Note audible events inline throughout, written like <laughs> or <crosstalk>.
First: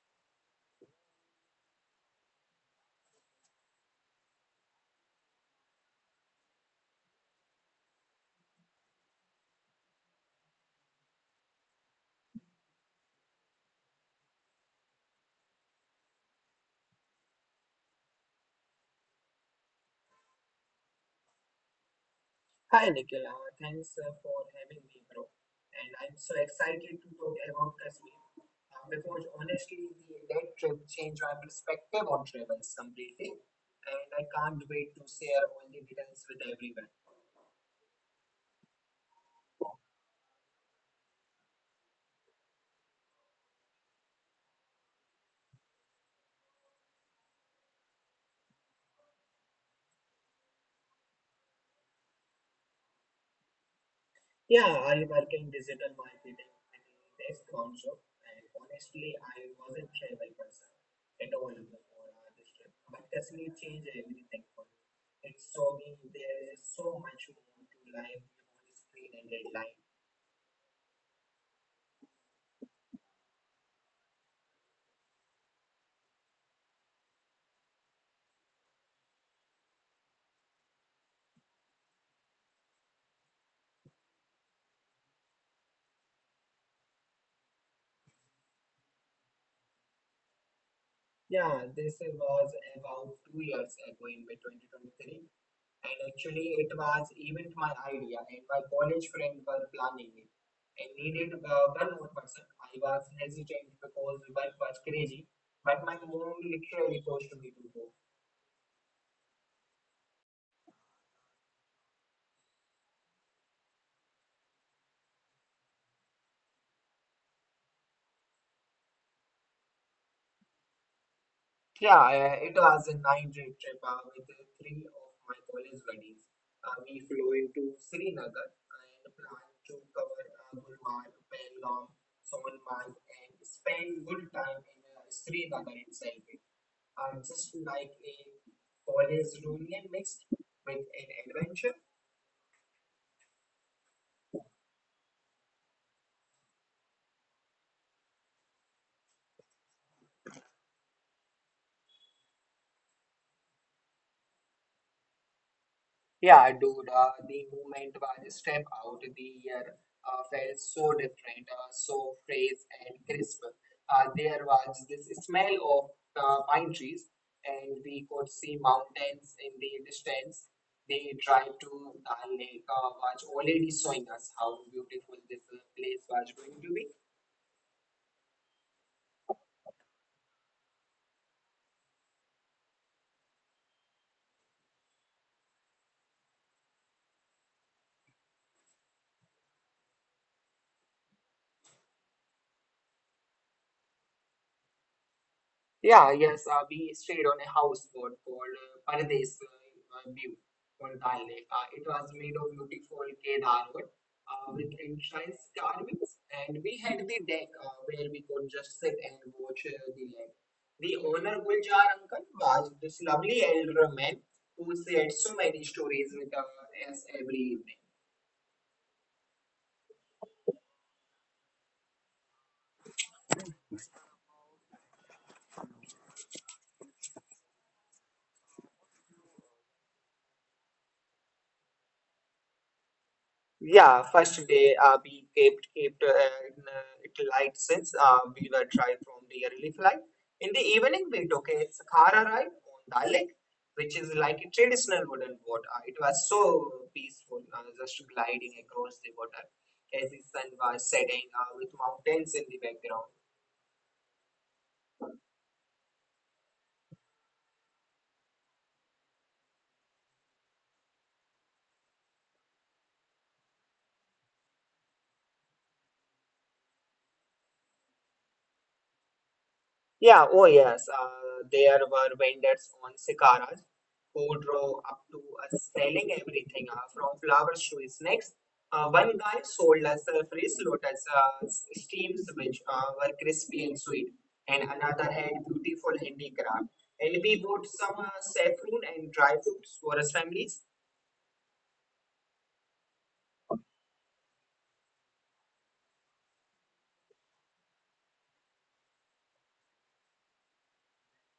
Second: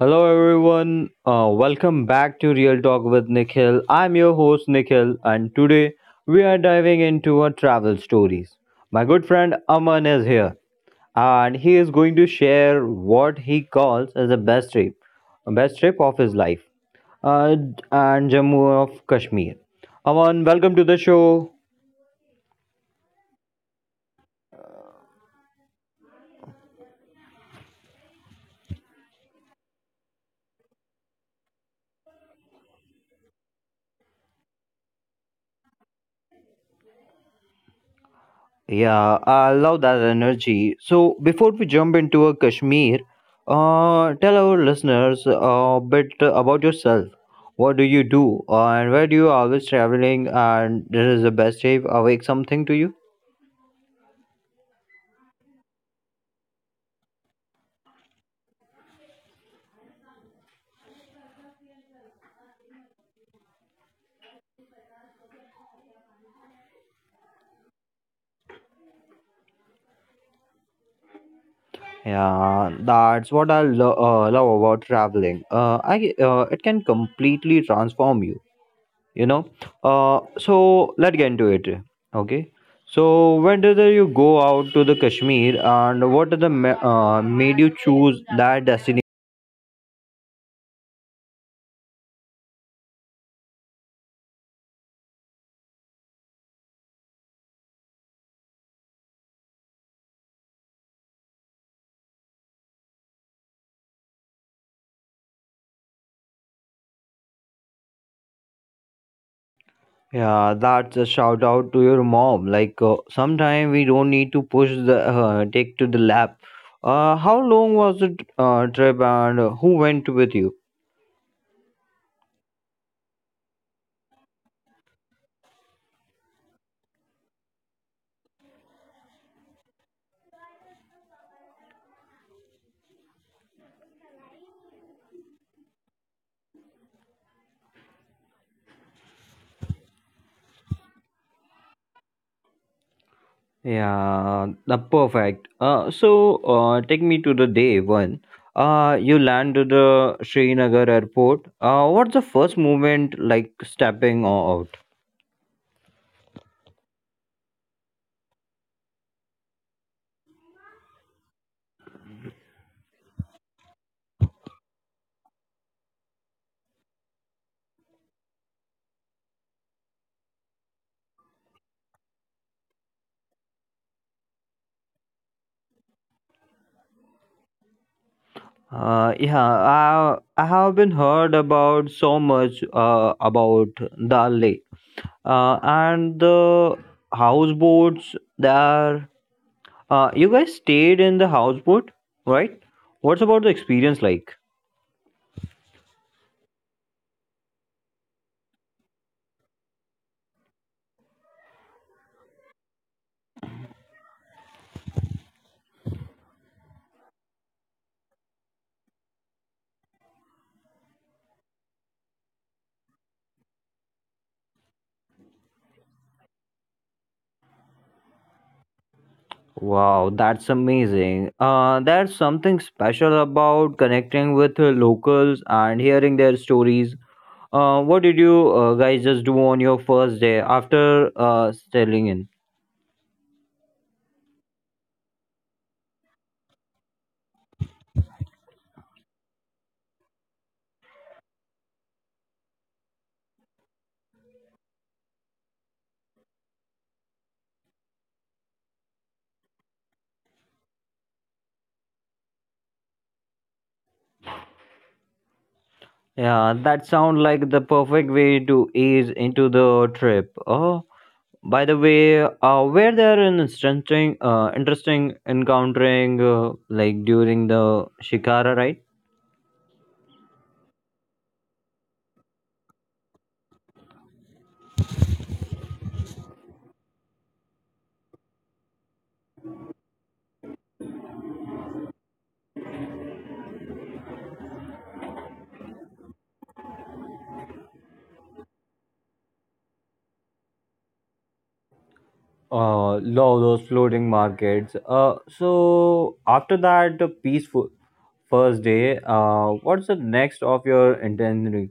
Hello everyone, welcome back to Real Talk with Nikhil. I'm your host Nikhil, and today we are diving into our travel stories. My good friend Aman is here, and he is going to share what he calls as the best trip of his life, uh, and Jammu of Kashmir. Aman, welcome to the show. Hi Nikhil, thanks for having me, bro. And I'm so excited to talk about Kashmir because honestly, that trip changed my perspective on travel completely, and I can't wait to share all the details with everyone. Yeah, I love that energy. So, before we jump into a Kashmir, tell our listeners a bit about yourself. What do you do, and where do you always traveling? And this is the best day awake something to you. Yeah, I work in digital marketing and desk also, and honestly, I wasn't travel person at all before this trip, but Kashmir changed everything for me. It saw me there is so much more to life beyond screen and deadline. Yeah, that's what I love about traveling. I It can completely transform you. You know so let's get into it. Okay, so when did you go out to the Kashmir, and what are the made you choose that destination? Yeah, this was about 2 years ago in May 2023. And actually, it was even my idea, and my college friend were planning it. I needed one more person. I was hesitant because work was crazy, but my mom literally forced me to go. Yeah, that's a shout out to your mom. Like, sometime we don't need to push the take to the lab. How long was the trip, and who went with you? Yeah, it was a nine-day trip with three of my college buddies. We flew into Srinagar and planned to cover Gulmarg, Pahalgam, Sonmarg, and spend good time in Srinagar itself. Just like a college reunion mixed with an adventure. Yeah, the perfect. Take me to the day one. You land to the Srinagar airport. What's the first moment like stepping out? The moment when I stepped out the year felt so different, so fresh and crisp. There was this smell of pine trees, and we could see mountains in the distance. The drive to Dal Lake was already showing us how beautiful this place was going to be. Yeah, I have been heard about so much about Dal Lake. And the houseboats there. You guys stayed in the houseboat, right? What's about the experience like? Yeah, yes, we stayed on a houseboat called Paradise View on Dal Lake. It was made of beautiful Kedar wood with entrance carvings, and we had the deck where we could just sit and watch the lake. The owner, Guljar Uncle, was this lovely elder man who shared so many stories with us every evening. Wow, that's amazing. There's something special about connecting with locals and hearing their stories. What did you guys just do on your first day after settling in? Yeah, First day we kept it light since we were drive from the early flight. In the evening, we took a Sakhara ride on the lake, which is like a traditional wooden boat. It was so peaceful, just gliding across the water as the sun was setting with mountains in the background. Yeah, that sounds like the perfect way to ease into the trip. Oh, by the way, were there an interesting, interesting encountering like during the Shikara ride? Yeah, oh yes. There were vendors on Sikaras who drove up to us selling everything from flowers to snacks. One guy sold us fresh lotus steams which were crispy and sweet, and another had beautiful handicraft. And we bought some saffron and dry fruits for us families. Love those floating markets. So after that peaceful first day, what's the next of your itinerary?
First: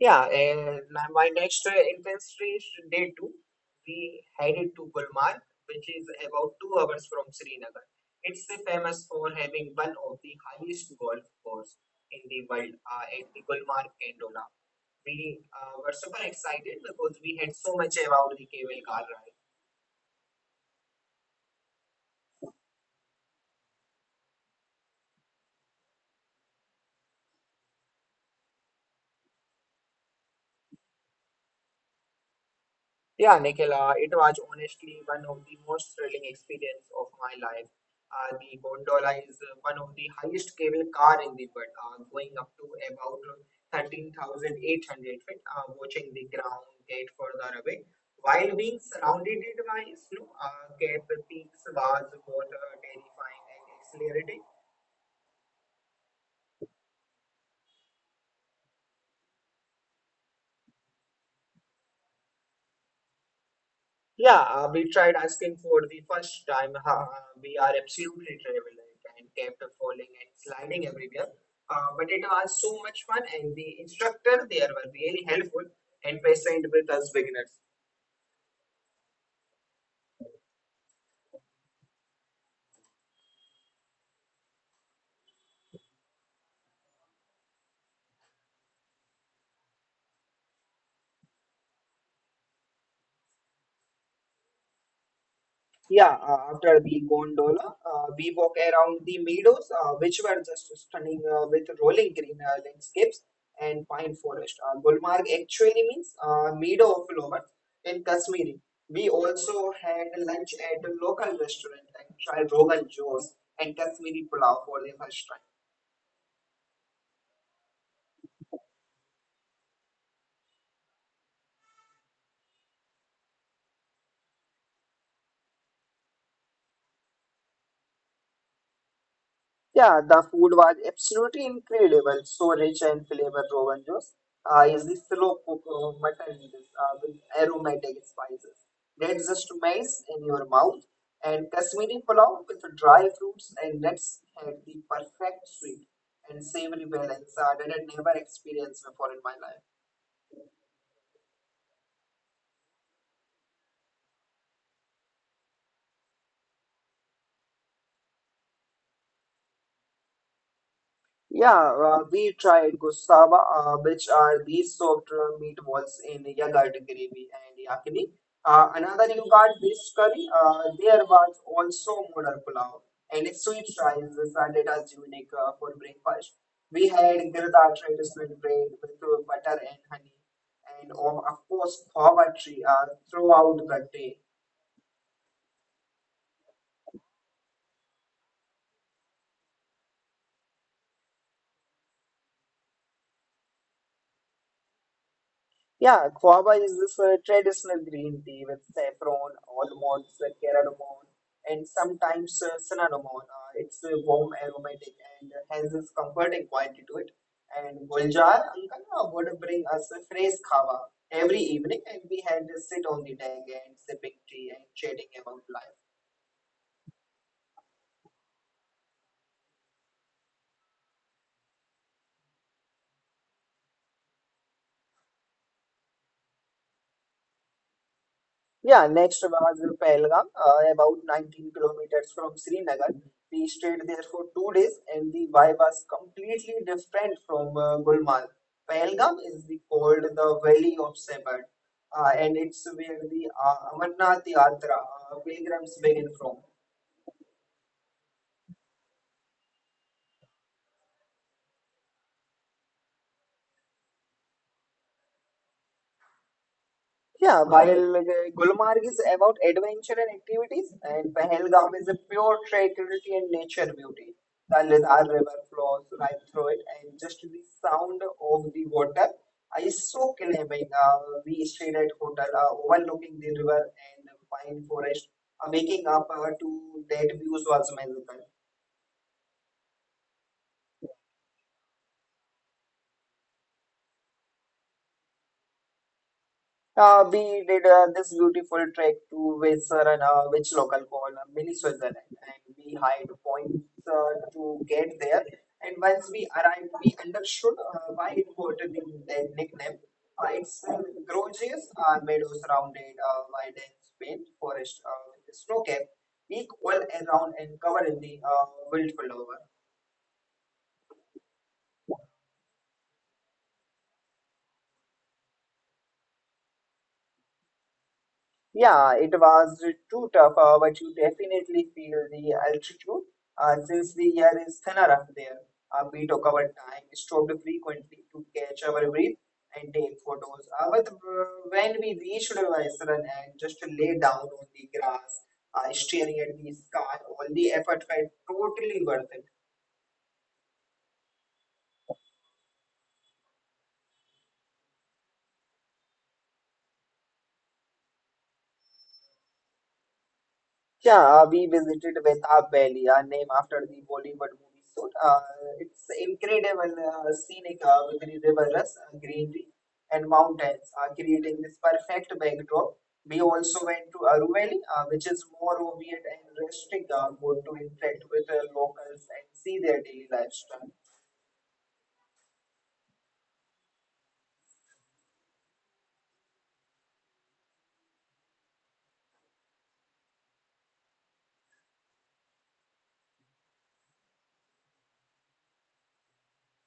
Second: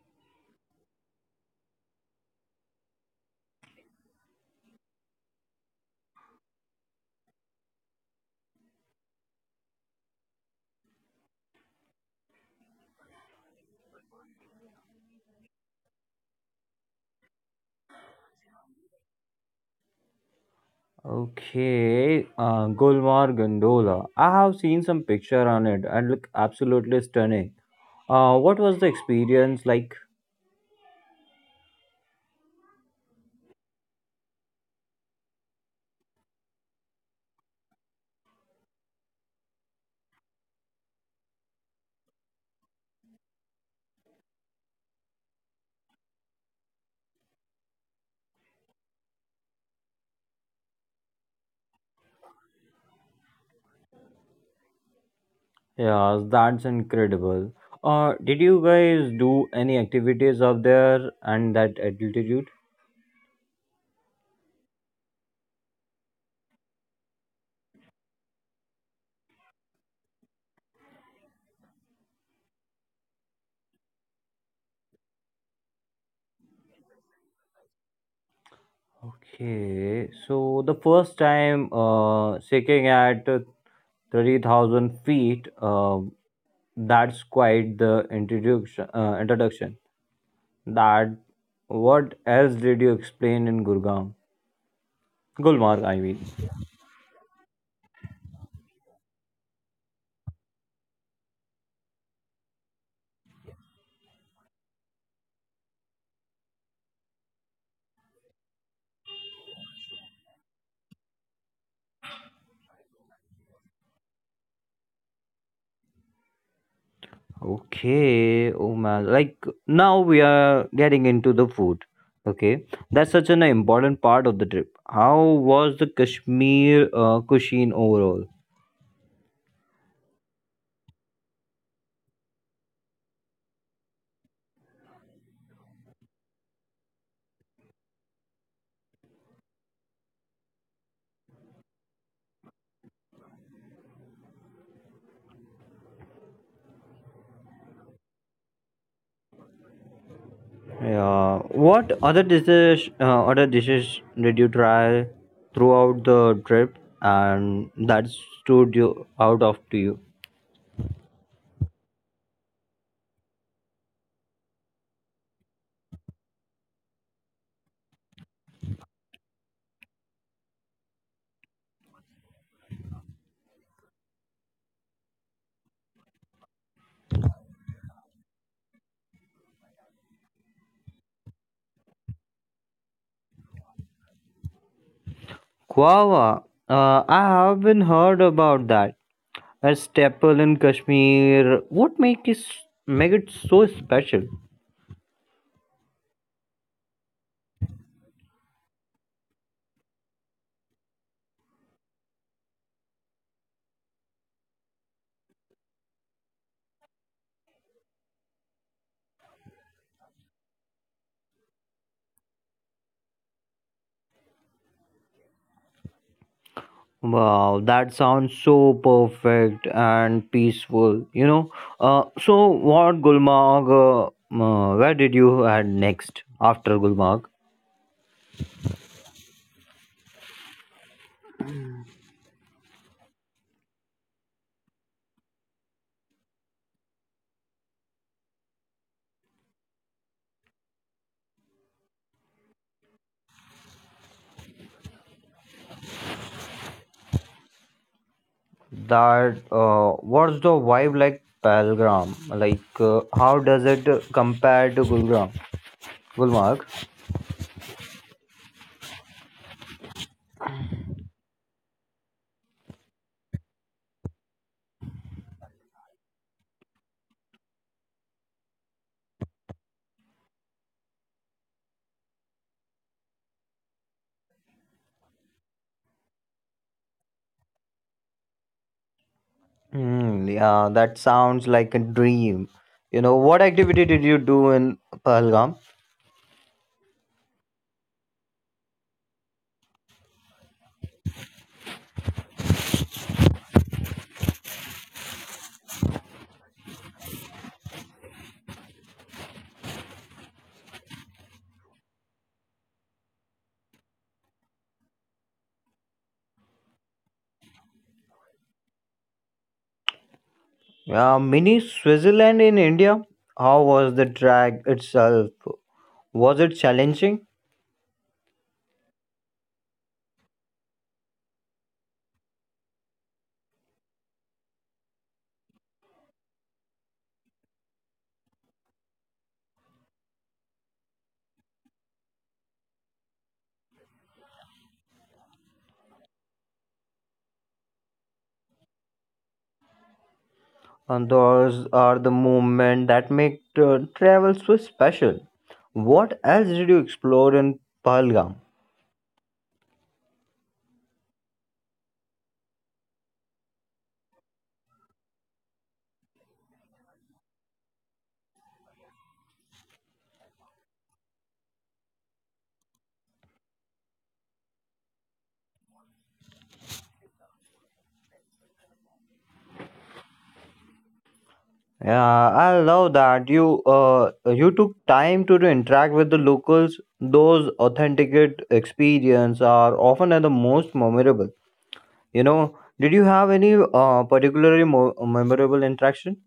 Yeah, and My next industry is day two. We headed to Gulmarg, which is about 2 hours from Srinagar. It's famous for having one of the highest golf courses in the world at the Gulmarg Candola. We were super excited because we had so much about the cable car ride. Okay, Gulmar Gondola. I have seen some picture on it and look absolutely stunning. What was the experience like? Yeah, Nikhila, it was honestly one of the most thrilling experience of my life. The gondola is one of the highest cable car in the world, going up to about 13,800 feet, watching the ground get further away. While being surrounded by snow, Cape Peaks was both terrifying and exhilarating. Yeah, that's incredible. Did you guys do any activities up there and that altitude? Yeah, we tried asking for the first time. We are absolutely terrible and kept falling and sliding everywhere. But it was so much fun, and the instructor there were really helpful and patient with us beginners. Okay, so the first time shaking at 30,000 feet, that's quite the introduction. That what else did you explain in Gurgaon? Yeah, Gulmarg, After I the mean. gondola, we walk around the meadows, which were just stunning with rolling green landscapes and pine forest. Gulmarg actually means meadow of flowers in Kashmiri. We also had lunch at a local restaurant and tried Rogan Josh and Kashmiri Pulao for the first time. Okay, oh man. Like, now we are getting into the food. Okay, that's such an important part of the trip. How was the Kashmir cuisine overall? Yeah, the food was absolutely incredible. So rich and flavor, Rogan Josh. Is the slow cooked mutton noodles, with aromatic spices that just melts in your mouth. And Kashmiri pulao with dry fruits and nuts had the perfect sweet and savory balance that I never experienced before in my life. Yeah. What other dishes did you try throughout the trip, and that stood you out of to you? Yeah, we tried gustava, which are these soaked meatballs in yogurt gravy and yakini. Another you got based curry. There was also modern pulao and sweet fries started as unique for breakfast. We had girda traditional bread with butter and honey, and of course, poverty throughout the day. Guava. I have been heard about that. A staple in Kashmir. What make it so special? Yeah, guava is this traditional green tea with saffron, almonds, cardamom, and sometimes cinnamon. It's warm, aromatic, and has this comforting quality to it. And Guljar Uncle would bring us a fresh guava every evening, and we had to sit on the deck and sipping tea and chatting about life. Wow, that sounds so perfect and peaceful. You know. So what Gulmarg? Where did you head next after Gulmarg? Yeah, next was Pahalgam, about 19 kilometers from Srinagar. We stayed there for 2 days, and the vibe was completely different from Gulmarg. Pahalgam is called the Valley of Shepherd, and it's where the Amarnath Yatra pilgrims begin from. That what's the vibe like Pelgram? Like, how does it compare to Gulgram? Gulmarg? Yeah, while Gulmarg is about adventure and activities, and Pahalgam is a pure tranquility and nature beauty. The Lidar River flows right through it, and just the sound of the water is so calming. We stayed at hotel overlooking the river and pine forest. Waking up to that views was magical. Hmm, yeah, that sounds like a dream. You know, what activity did you do in Pahalgam? We did this beautiful trek to Wet'suwet'en, which local call mini Switzerland, and we hiked points to get there. And once we arrived, we understood why it got the nickname. Its gorgeous are meadows surrounded by dense faint forest with snow cap, peak all around and covered in the wild flower. Yeah, mini Switzerland in India. How was the drag itself? Was it challenging? Yeah, it was too tough, but you definitely feel the altitude since the air is thinner up there. We took our time, stopped frequently to catch our breath and take photos. But when we reached Vaisran and just lay down on the grass, staring at the sky, all the effort felt totally worth it. And those are the moments that make travel so special. What else did you explore in Pahalgam? Yeah, we visited Betاب Valley, Abelia, named after the Bollywood movie. So, it's incredible, scenic with the rivers, greenery, and mountains, creating this perfect backdrop. We also went to Aru Valley, which is more rugged and rustic, good to interact with locals and see their daily lifestyle. Yeah, I love that you took time to interact with the locals. Those authenticate experience are often are the most memorable. You know, did you have any particularly memorable interaction?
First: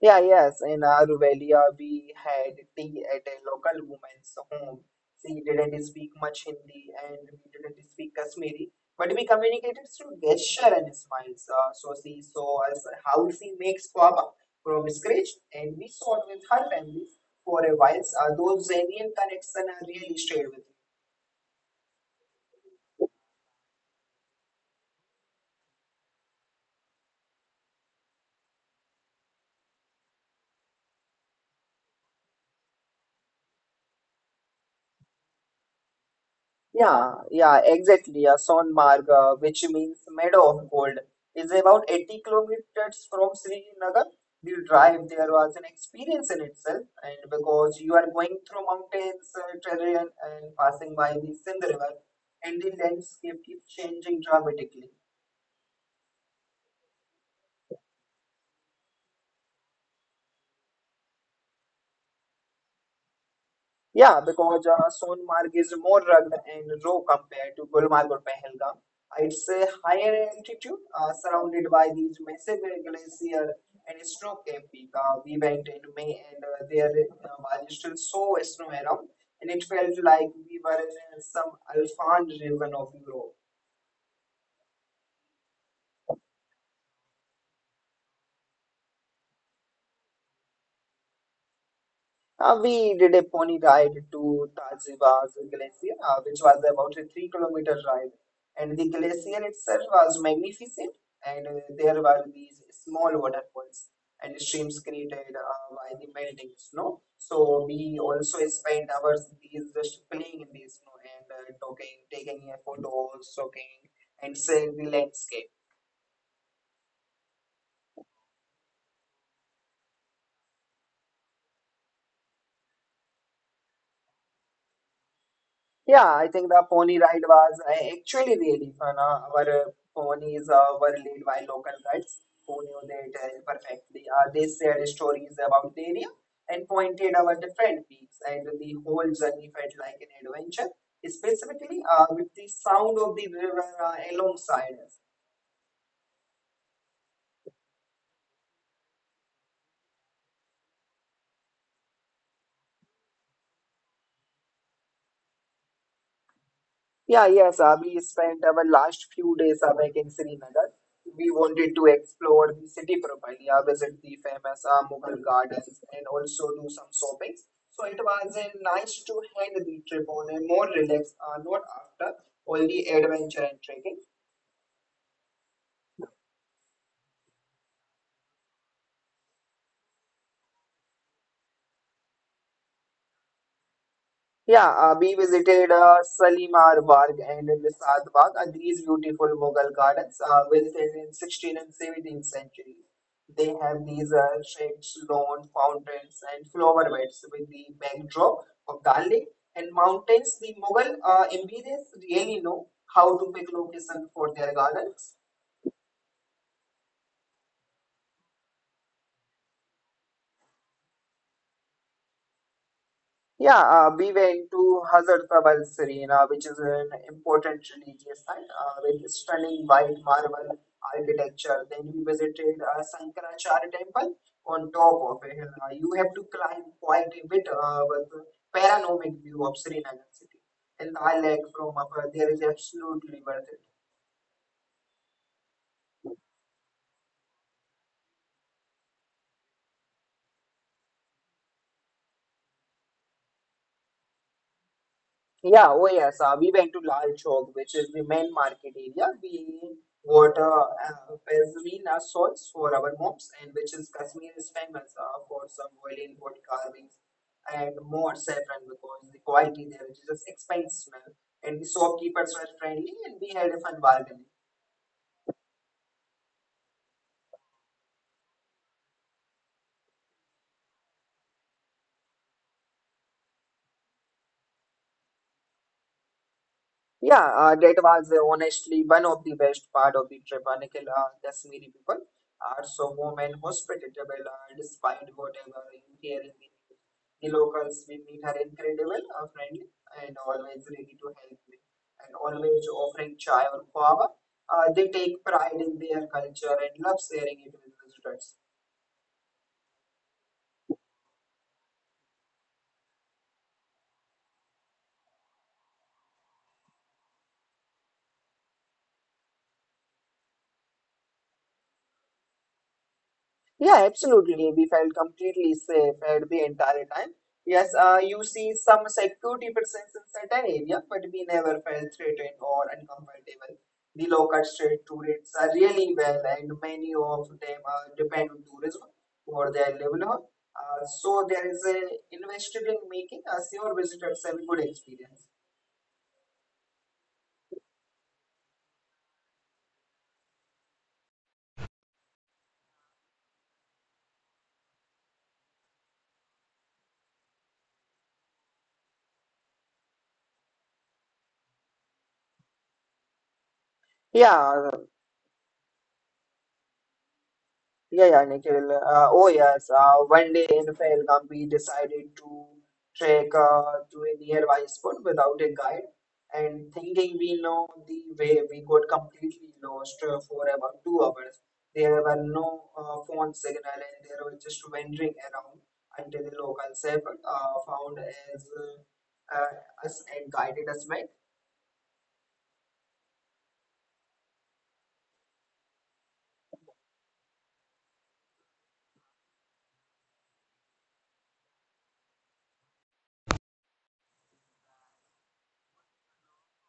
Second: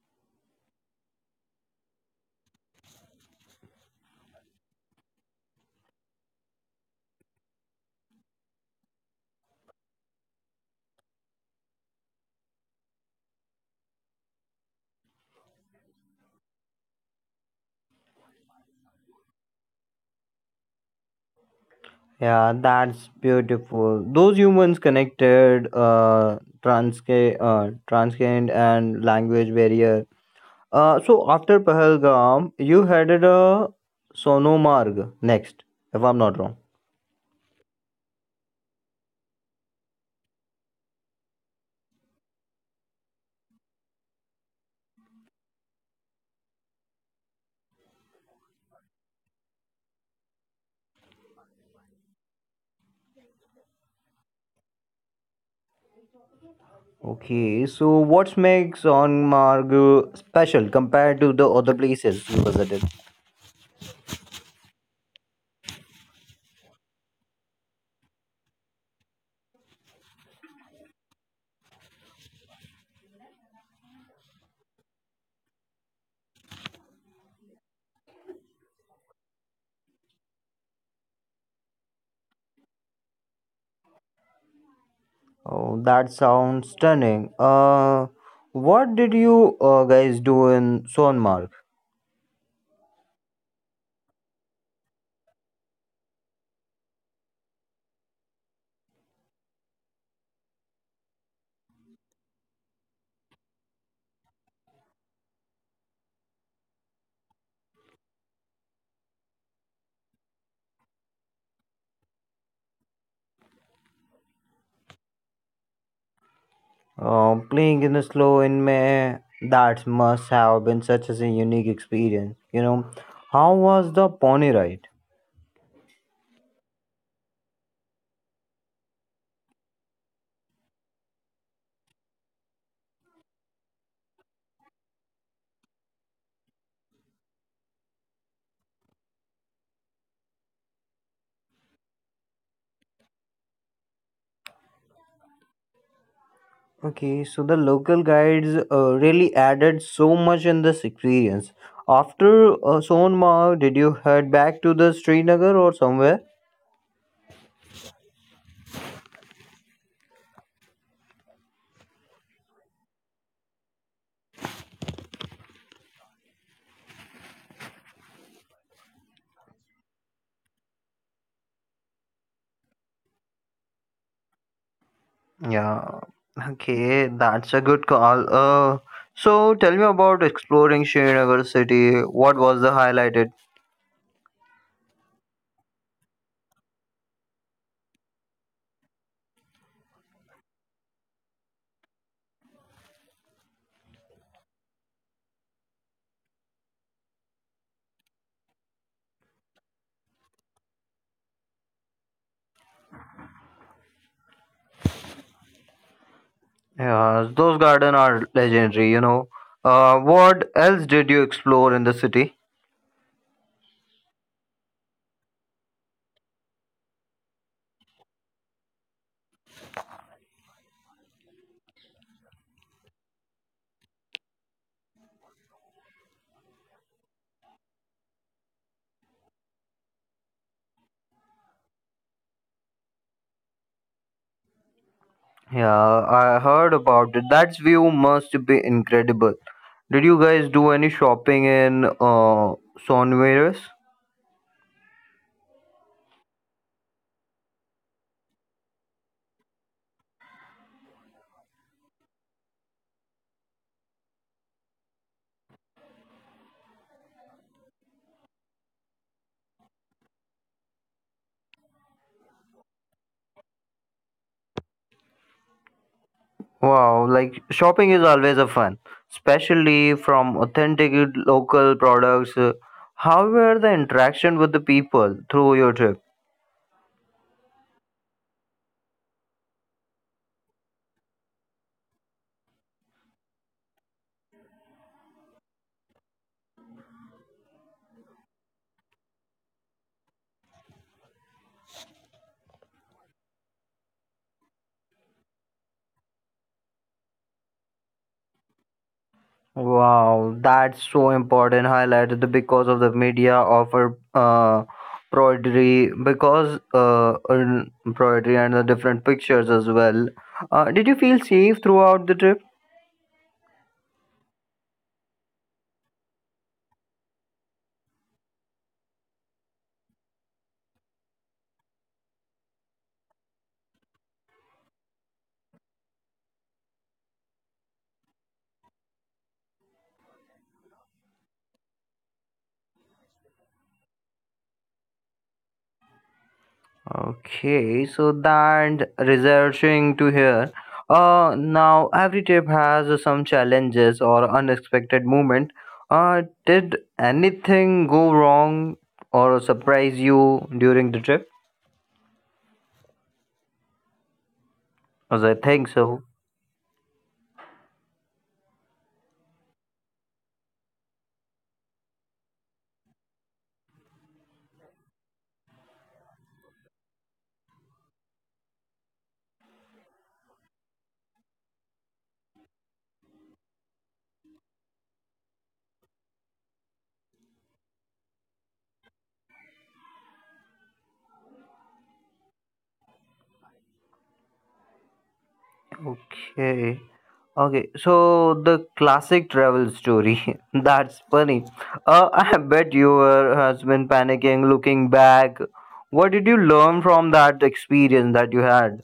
Yeah, yes. In Aruvelia, we had tea at a local woman's home. She didn't speak much Hindi and we didn't speak Kashmiri, but we communicated through gesture and smiles. So she saw us how she makes pop from scratch, and we saw it with her family for a while. Those genuine connection are really shared with. Yeah, that's beautiful. Those humans connected, transcend and language barrier. So after Pahalgam, you headed a Sonomarg next, if I'm not wrong. Yeah, yeah, exactly. A Sonmarg, which means meadow of gold, is about 80 kilometers from Srinagar. The drive there was an experience in itself, and because you are going through mountains, terrain, and passing by the Sindh River, and the landscape keeps changing dramatically. Okay, so what makes Onmargu special compared to the other places you visited? Yeah, because Sonmarg is more rugged and raw compared to Gulmarg or Pahalgam. It's a higher altitude, surrounded by these massive glacier and snow capped peak. We went in May, and there was still so snow around, and it felt like we were in some alpine region of Europe. Oh, that sounds stunning. What did you guys do in Sonmark? We did a pony ride to Taziwa's glacier, which was about a 3 kilometer ride. And the glacier itself was magnificent, and there were these small waterfalls and streams created by the melting snow. So we also spent hours these just playing in the snow and talking, taking a photo, soaking, and seeing the landscape. Playing in the snow in May, that must have been such as a unique experience. You know, how was the pony ride? Yeah, I think the pony ride was actually really fun. Our ponies were led by local guides who knew their terrain perfectly. They shared stories about the area and pointed our different peaks, and the whole journey felt like an adventure, specifically with the sound of the river alongside us. Okay, so the local guides really added so much in this experience. After Sonmark, did you head back to the Srinagar or somewhere? Yeah, yes, we spent our last few days back in Srinagar. We wanted to explore the city properly, visit the famous Mughal gardens, and also do some shopping. So it was nice to end the trip on a more relaxed note after all the adventure and trekking. Yeah, okay, that's a good call. So tell me about exploring Srinagar city. What was the highlighted? Yeah, we visited Salimar Bagh and Nisad Bagh, and these beautiful Mughal gardens built in 16th and 17th century. They have these sheds, lawn, fountains, and flower beds with the backdrop of Dal Lake and mountains. The Mughal emperors really know how to pick location for their gardens. Yeah, those gardens are legendary, you know. What else did you explore in the city? Yeah, we went to Hazratbal Serena, which is an important religious site with stunning white marble architecture. Then we visited Sankaracharya temple on top of a hill. You have to climb quite a bit with a panoramic view of Srinagar city. And the lake from above, there is absolutely worth it. Yeah, I heard about it. That view must be incredible. Did you guys do any shopping in Sonveris? Yeah, oh yes, we went to Lal Chowk, which is the main market area. We bought a pashmina shawls for our moms, and which is Kashmir is famous for some oil wood carvings and more saffron because the quality there is just expensive, and the shopkeepers were friendly, and we had a fun bargaining. Wow, like shopping is always a fun, especially from authentic local products. How were the interaction with the people through your trip? Yeah, that was honestly one of the best part of the trip. Nikhil, Kashmiri people are so warm and hospitable, despite whatever you hear in the news. The locals we meet are incredible, friendly, and always ready to help you, and always offering chai or guava. They take pride in their culture and love sharing it with visitors. Wow, that's so important highlighted the- because of the media offer embroidery because embroidery and the different pictures as well. Did you feel safe throughout the trip? Yeah, absolutely. We felt completely safe at the entire time. Yes, you see some security presence in certain area, but we never felt threatened or uncomfortable. The local street tourists are really well, and many of them are depend on tourism for their livelihood. So there is a invested in making a sure visitors have a good experience. Okay, so that researching to hear. Now every trip has some challenges or unexpected moment. Did anything go wrong or surprise you during the trip? As I think Yeah, so. Yeah, yeah, Nikhil. Oh, yes. One day in Pahalgam, we decided to trek to a nearby spot without a guide. And thinking we know the way, we got completely lost for about 2 hours. There were no phone signal, and there was just wandering around until the local shepherd found as, uh, us and guided us back. Okay. Okay, so the classic travel story. <laughs> That's funny. <laughs> I bet your husband panicking looking back. What did you learn from that experience that you had?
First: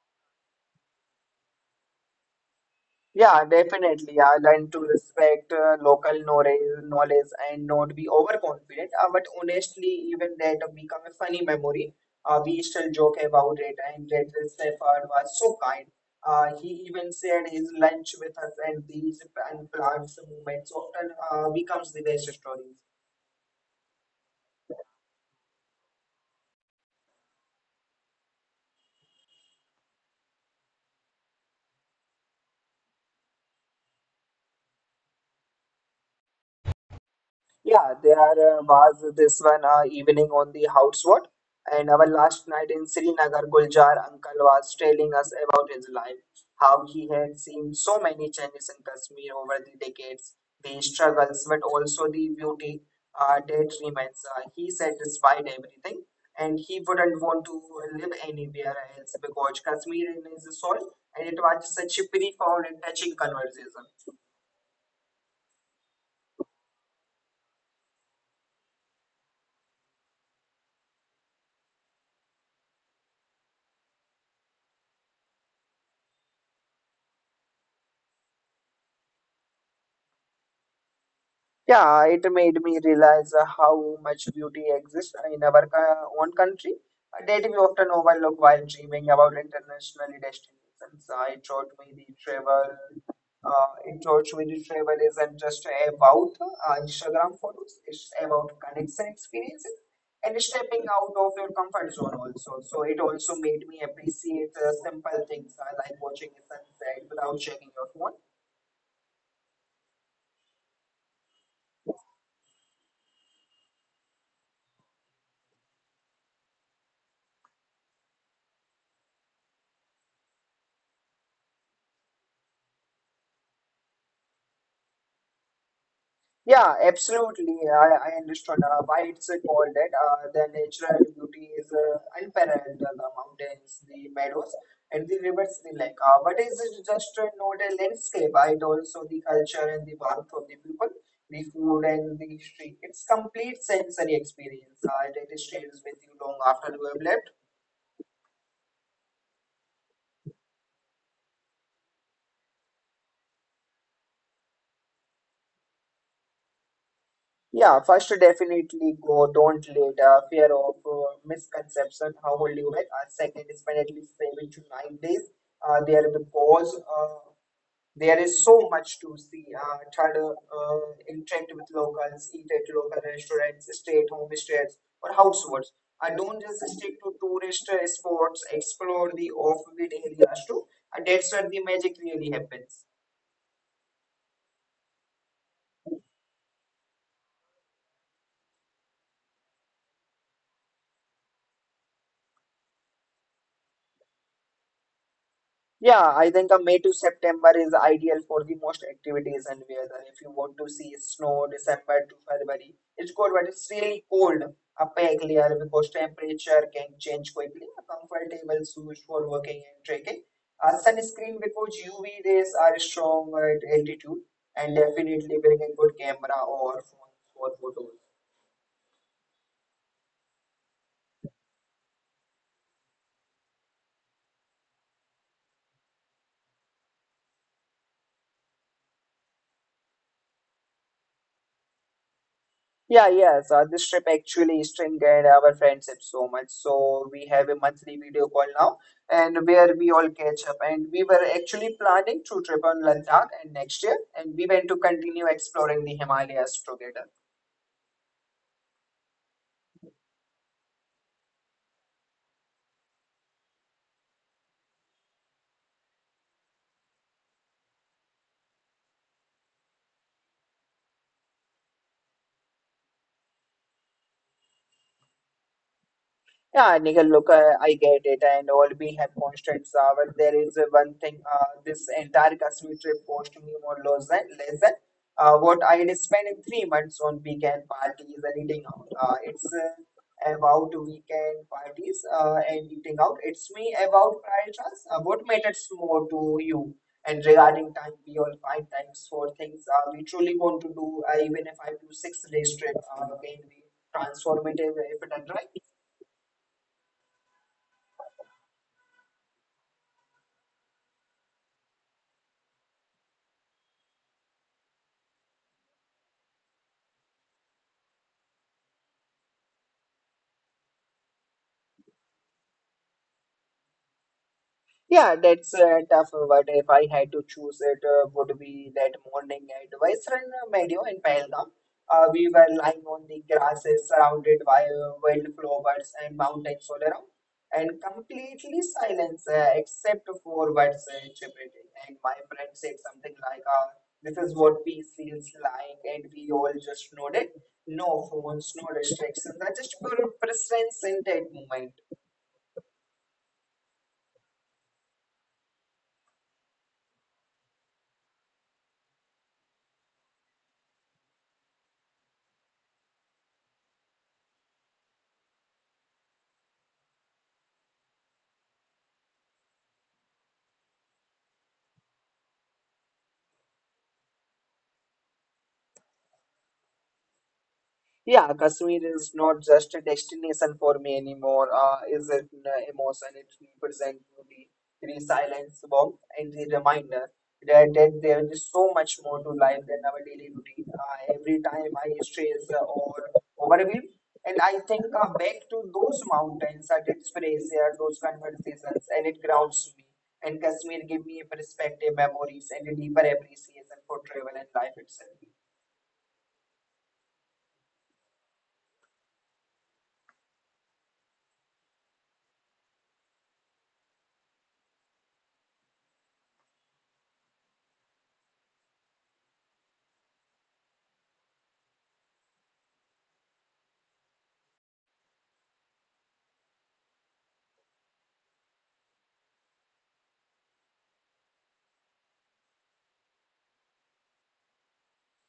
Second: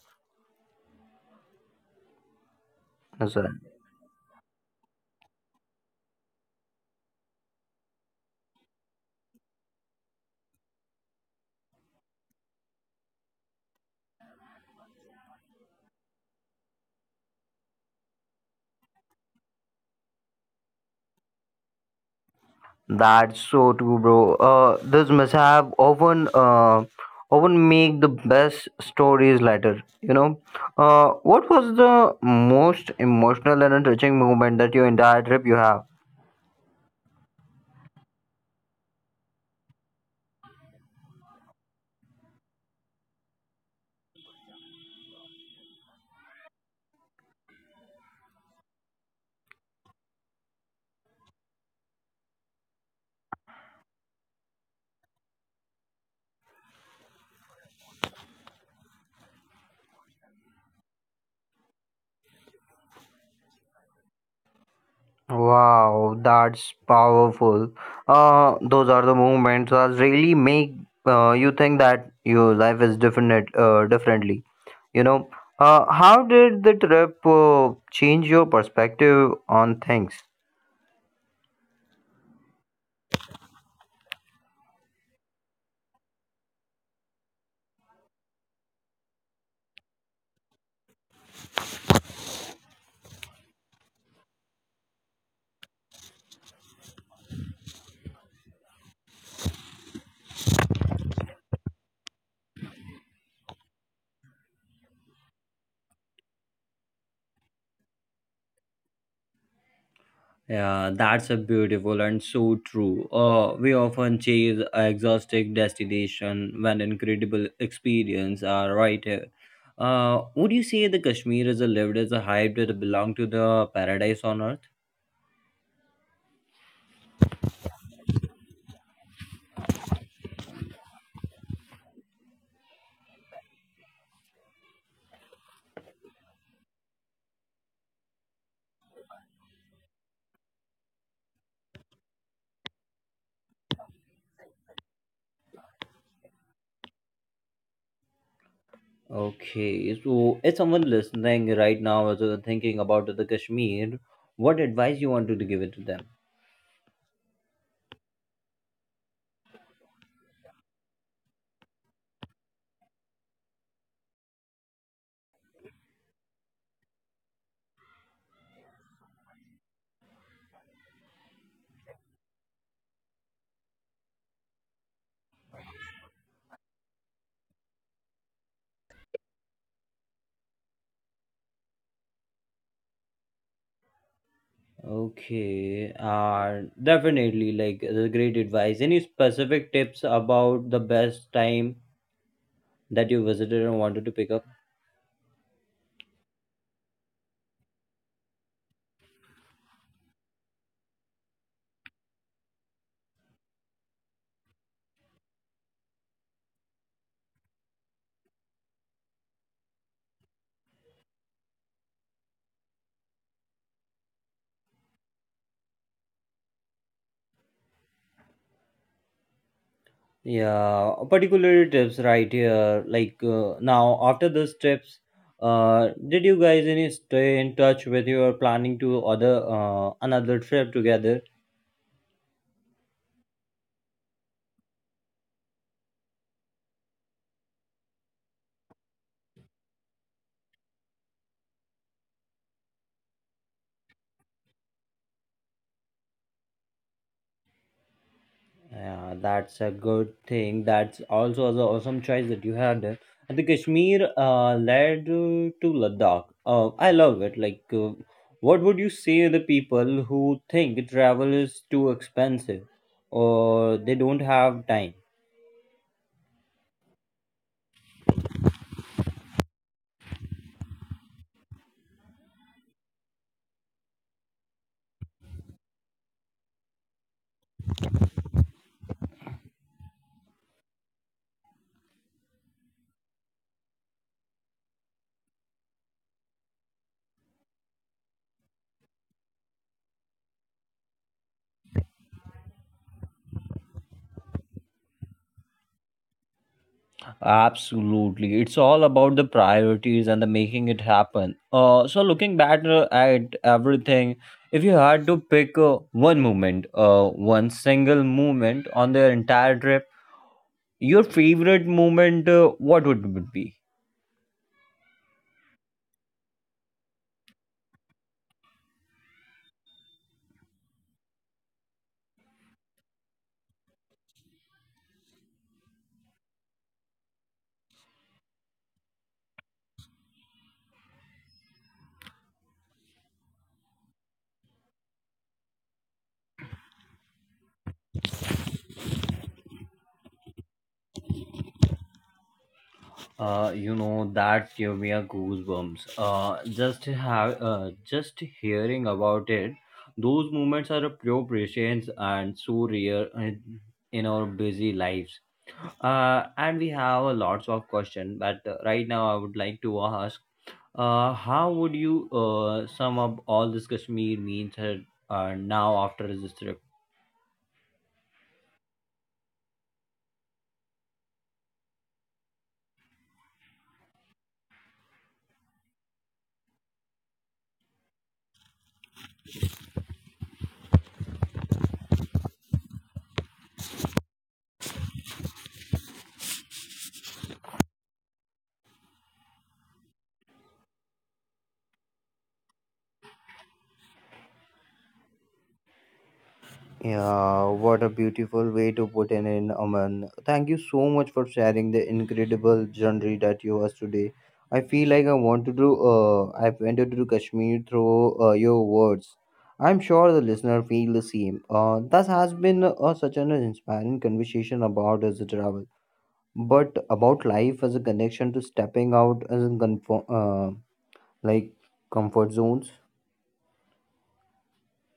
Yes, sir. Yeah, definitely. I learned to respect local knowledge and not be overconfident. But honestly, even that become a funny memory. We still joke about it, and that the Stafford was so kind. He even shared his lunch with us, and these unplanned moments often becomes the best stories. That's so true, bro. This mishap often often make the best stories later. You know, what was the most emotional and touching moment that your entire trip you have? Yeah, there was this one evening on the house what, and our last night in Srinagar, Guljar uncle was telling us about his life, how he had seen so many changes in Kashmir over the decades, the struggles, but also the beauty that remains. He said, despite everything, and he wouldn't want to live anywhere else because Kashmir is his soul, and it was such a profound and touching conversation. Wow, that's powerful. Those are the moments that really make you think that your life is different, differently. You know, how did the trip change your perspective on things? Yeah, it made me realize how much beauty exists in our own country, a that we often overlook while dreaming about international destinations. It taught me the travel isn't just about Instagram photos. It's about connection experiences and stepping out of your comfort zone also. So it also made me appreciate simple things like watching a sunset without checking your phone. Yeah, that's a beautiful and so true. We often chase a exotic destination when incredible experience are right here. Would you say the Kashmir is a lived as a hype that belong to the paradise on earth? Yeah, absolutely. I understood why it's called that. The natural beauty is unparalleled. The mountains, the meadows, and the rivers, the lake. But it's just not a landscape. It also the culture and the warmth of the people, the food and the history. It's complete sensory experience. It stays with you long after you have left. Okay, so if someone listening right now is thinking about the Kashmir, what advice you want to give it to them? Yeah, first definitely go, don't let fear of misconception hold you back. Second is definitely 7 to 9 days. Uh, there because uh, there is so much to see. Third, interact with locals, eat at local restaurants, stay at home stays or households. Don't just stick to tourist spots. Explore the off-beat areas too. And that's where the magic really happens. Okay, definitely like the great advice. Any specific tips about the best time that you visited and wanted to pick up? Yeah, I think a May to September is ideal for the most activities and weather. If you want to see snow, December to February, it's good, but it's really cold up here because temperature can change quickly. A comfortable shoes for walking and trekking. A sunscreen because UV rays are strong at altitude and definitely bring a good camera or phone for photos. Yeah, particular tips right here. Like, now, after those trips, did you guys any stay in touch with your planning to other another trip together? Yeah, yes. So this trip actually strengthened our friendship so much. So we have a monthly video call now, and where we all catch up. And we were actually planning to trip on Ladakh and next year, and we went to continue exploring the Himalayas together. Yeah, that's a good thing. That's also an awesome choice that you had. And the Kashmir led to Ladakh. I love it. Like, what would you say to the people who think travel is too expensive or they don't have time? Yeah, Nikhil, look, I get it, and all we have constraints are, but there is one thing, this entire Kashmir trip cost me more less than what I had spent in 3 months on weekend parties and eating out. It's about weekend parties and eating out. It's me about priorities, what matters more to you. And regarding time, we all find times for things we truly want to do, even if I do 6 days trip, can be transformative if done right. Absolutely. It's all about the priorities and the making it happen. So looking back at everything, if you had to pick one moment, one single moment on their entire trip, your favorite moment, what would it be? Yeah, that's tough. But if I had to choose, it would be that morning at Western Meadow in Pahalgam. We were lying on the grasses surrounded by wildflowers and mountains all around, and completely silence except for birds chirping. And my friend said something like, "This is what peace feels like," and we all just nodded. No phones, no distractions, just pure presence in that moment. You know that gave me a goosebumps. Just hearing about it, those moments are a pure presence and so rare in our busy lives. And we have a lots of question, but right now I would like to ask, how would you sum up all this Kashmir means now after this trip? Yeah, Kashmir is not just a destination for me anymore. Is it an emotion. It represents beauty, resilience, warmth, and the reminder that there is so much more to life than our daily routine. Every time I stress or overwhelm, and I think back to those mountains, that space, those conversations, and it grounds me. And Kashmir gave me a perspective, memories, and a deeper appreciation for travel and life itself. Yeah, what a beautiful way to put it in, Aman. Thank you so much for sharing the incredible journey that you was today. I feel like I want to do. I wanted to do Kashmir through your words. I'm sure the listener feel the same. This has been such an inspiring conversation about as a travel, but about life as a connection to stepping out as a like comfort zones.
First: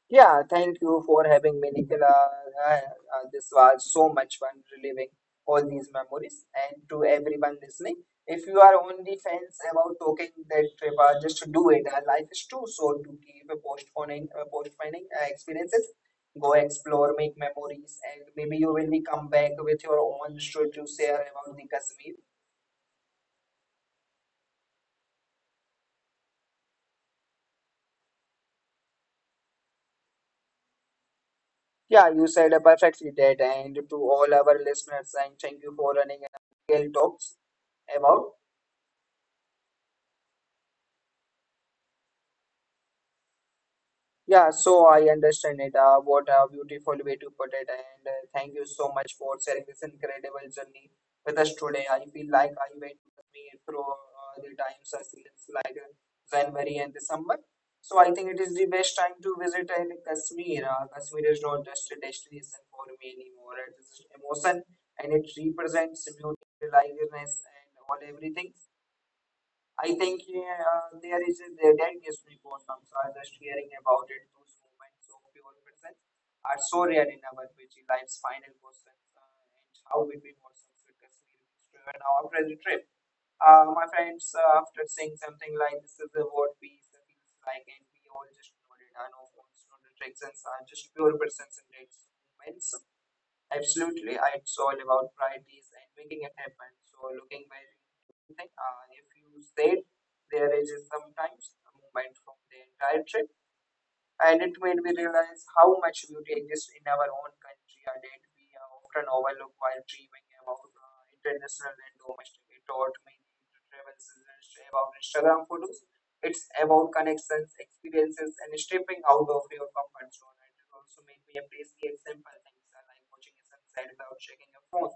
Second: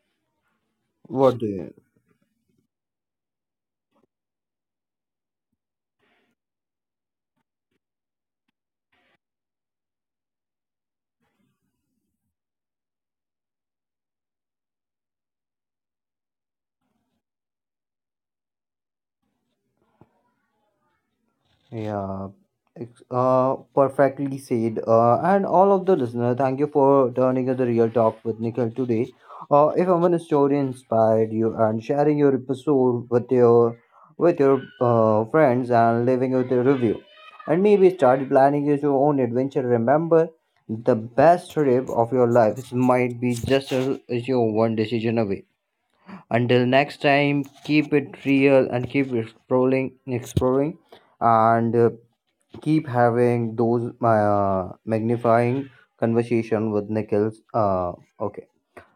Yeah, thank you for What do having me, you? Nikhil. This was so much fun reliving all these memories. And to everyone listening, if you are on the fence about talking that trip, just do it. Life is too short to keep postponing experiences. Go explore, make memories, and maybe you will be come back with your own should you share about the Kashmir. Yeah, perfectly said. And all of the listener, thank you for turning in the Real Talk with Nikhil today. If our story inspired you and Yeah, sharing you your said episode perfectly that. And to all with our your listeners, and thank friends you for and running leaving a with a real review, talks and maybe start about. planning your own adventure. Remember, the best trip of your life might be just as your Yeah, one so I decision away. understand it. What a Until next beautiful way to time, put it. keep And it uh, real thank you and so keep much for sharing exploring, this incredible exploring, journey with us and. Today. I feel like I Keep went with having me those through the times I feel magnifying it's like conversation with January and Nichols. December. So Okay. I think it is the best time to visit in Kashmir. Kashmir is not just a destination for me anymore. It is emotion and it represents beauty, religious and all everything. I think there is a there that gives me goosebumps. So I was just hearing about it. Those moments of pure presence are so rare in our busy life's final questions. And how between emotions we constantly driven our present trip. My friends, after saying something like this is the word peace that feels like, and we all just nodded. I know phones, no distractions, are just pure presence in these moments. Absolutely, it's all about priorities and making it happen. So looking back, if you said there is sometimes a movement from the entire trip and it made me realize how much beauty exists in our own country and that we are often overlooked while dreaming about international and domestic. It taught me that travel isn't just about Instagram photos. It's about connections, experiences, and stepping out of your comfort zone. And it also made me appreciate simple things like watching a sunset without checking your phone.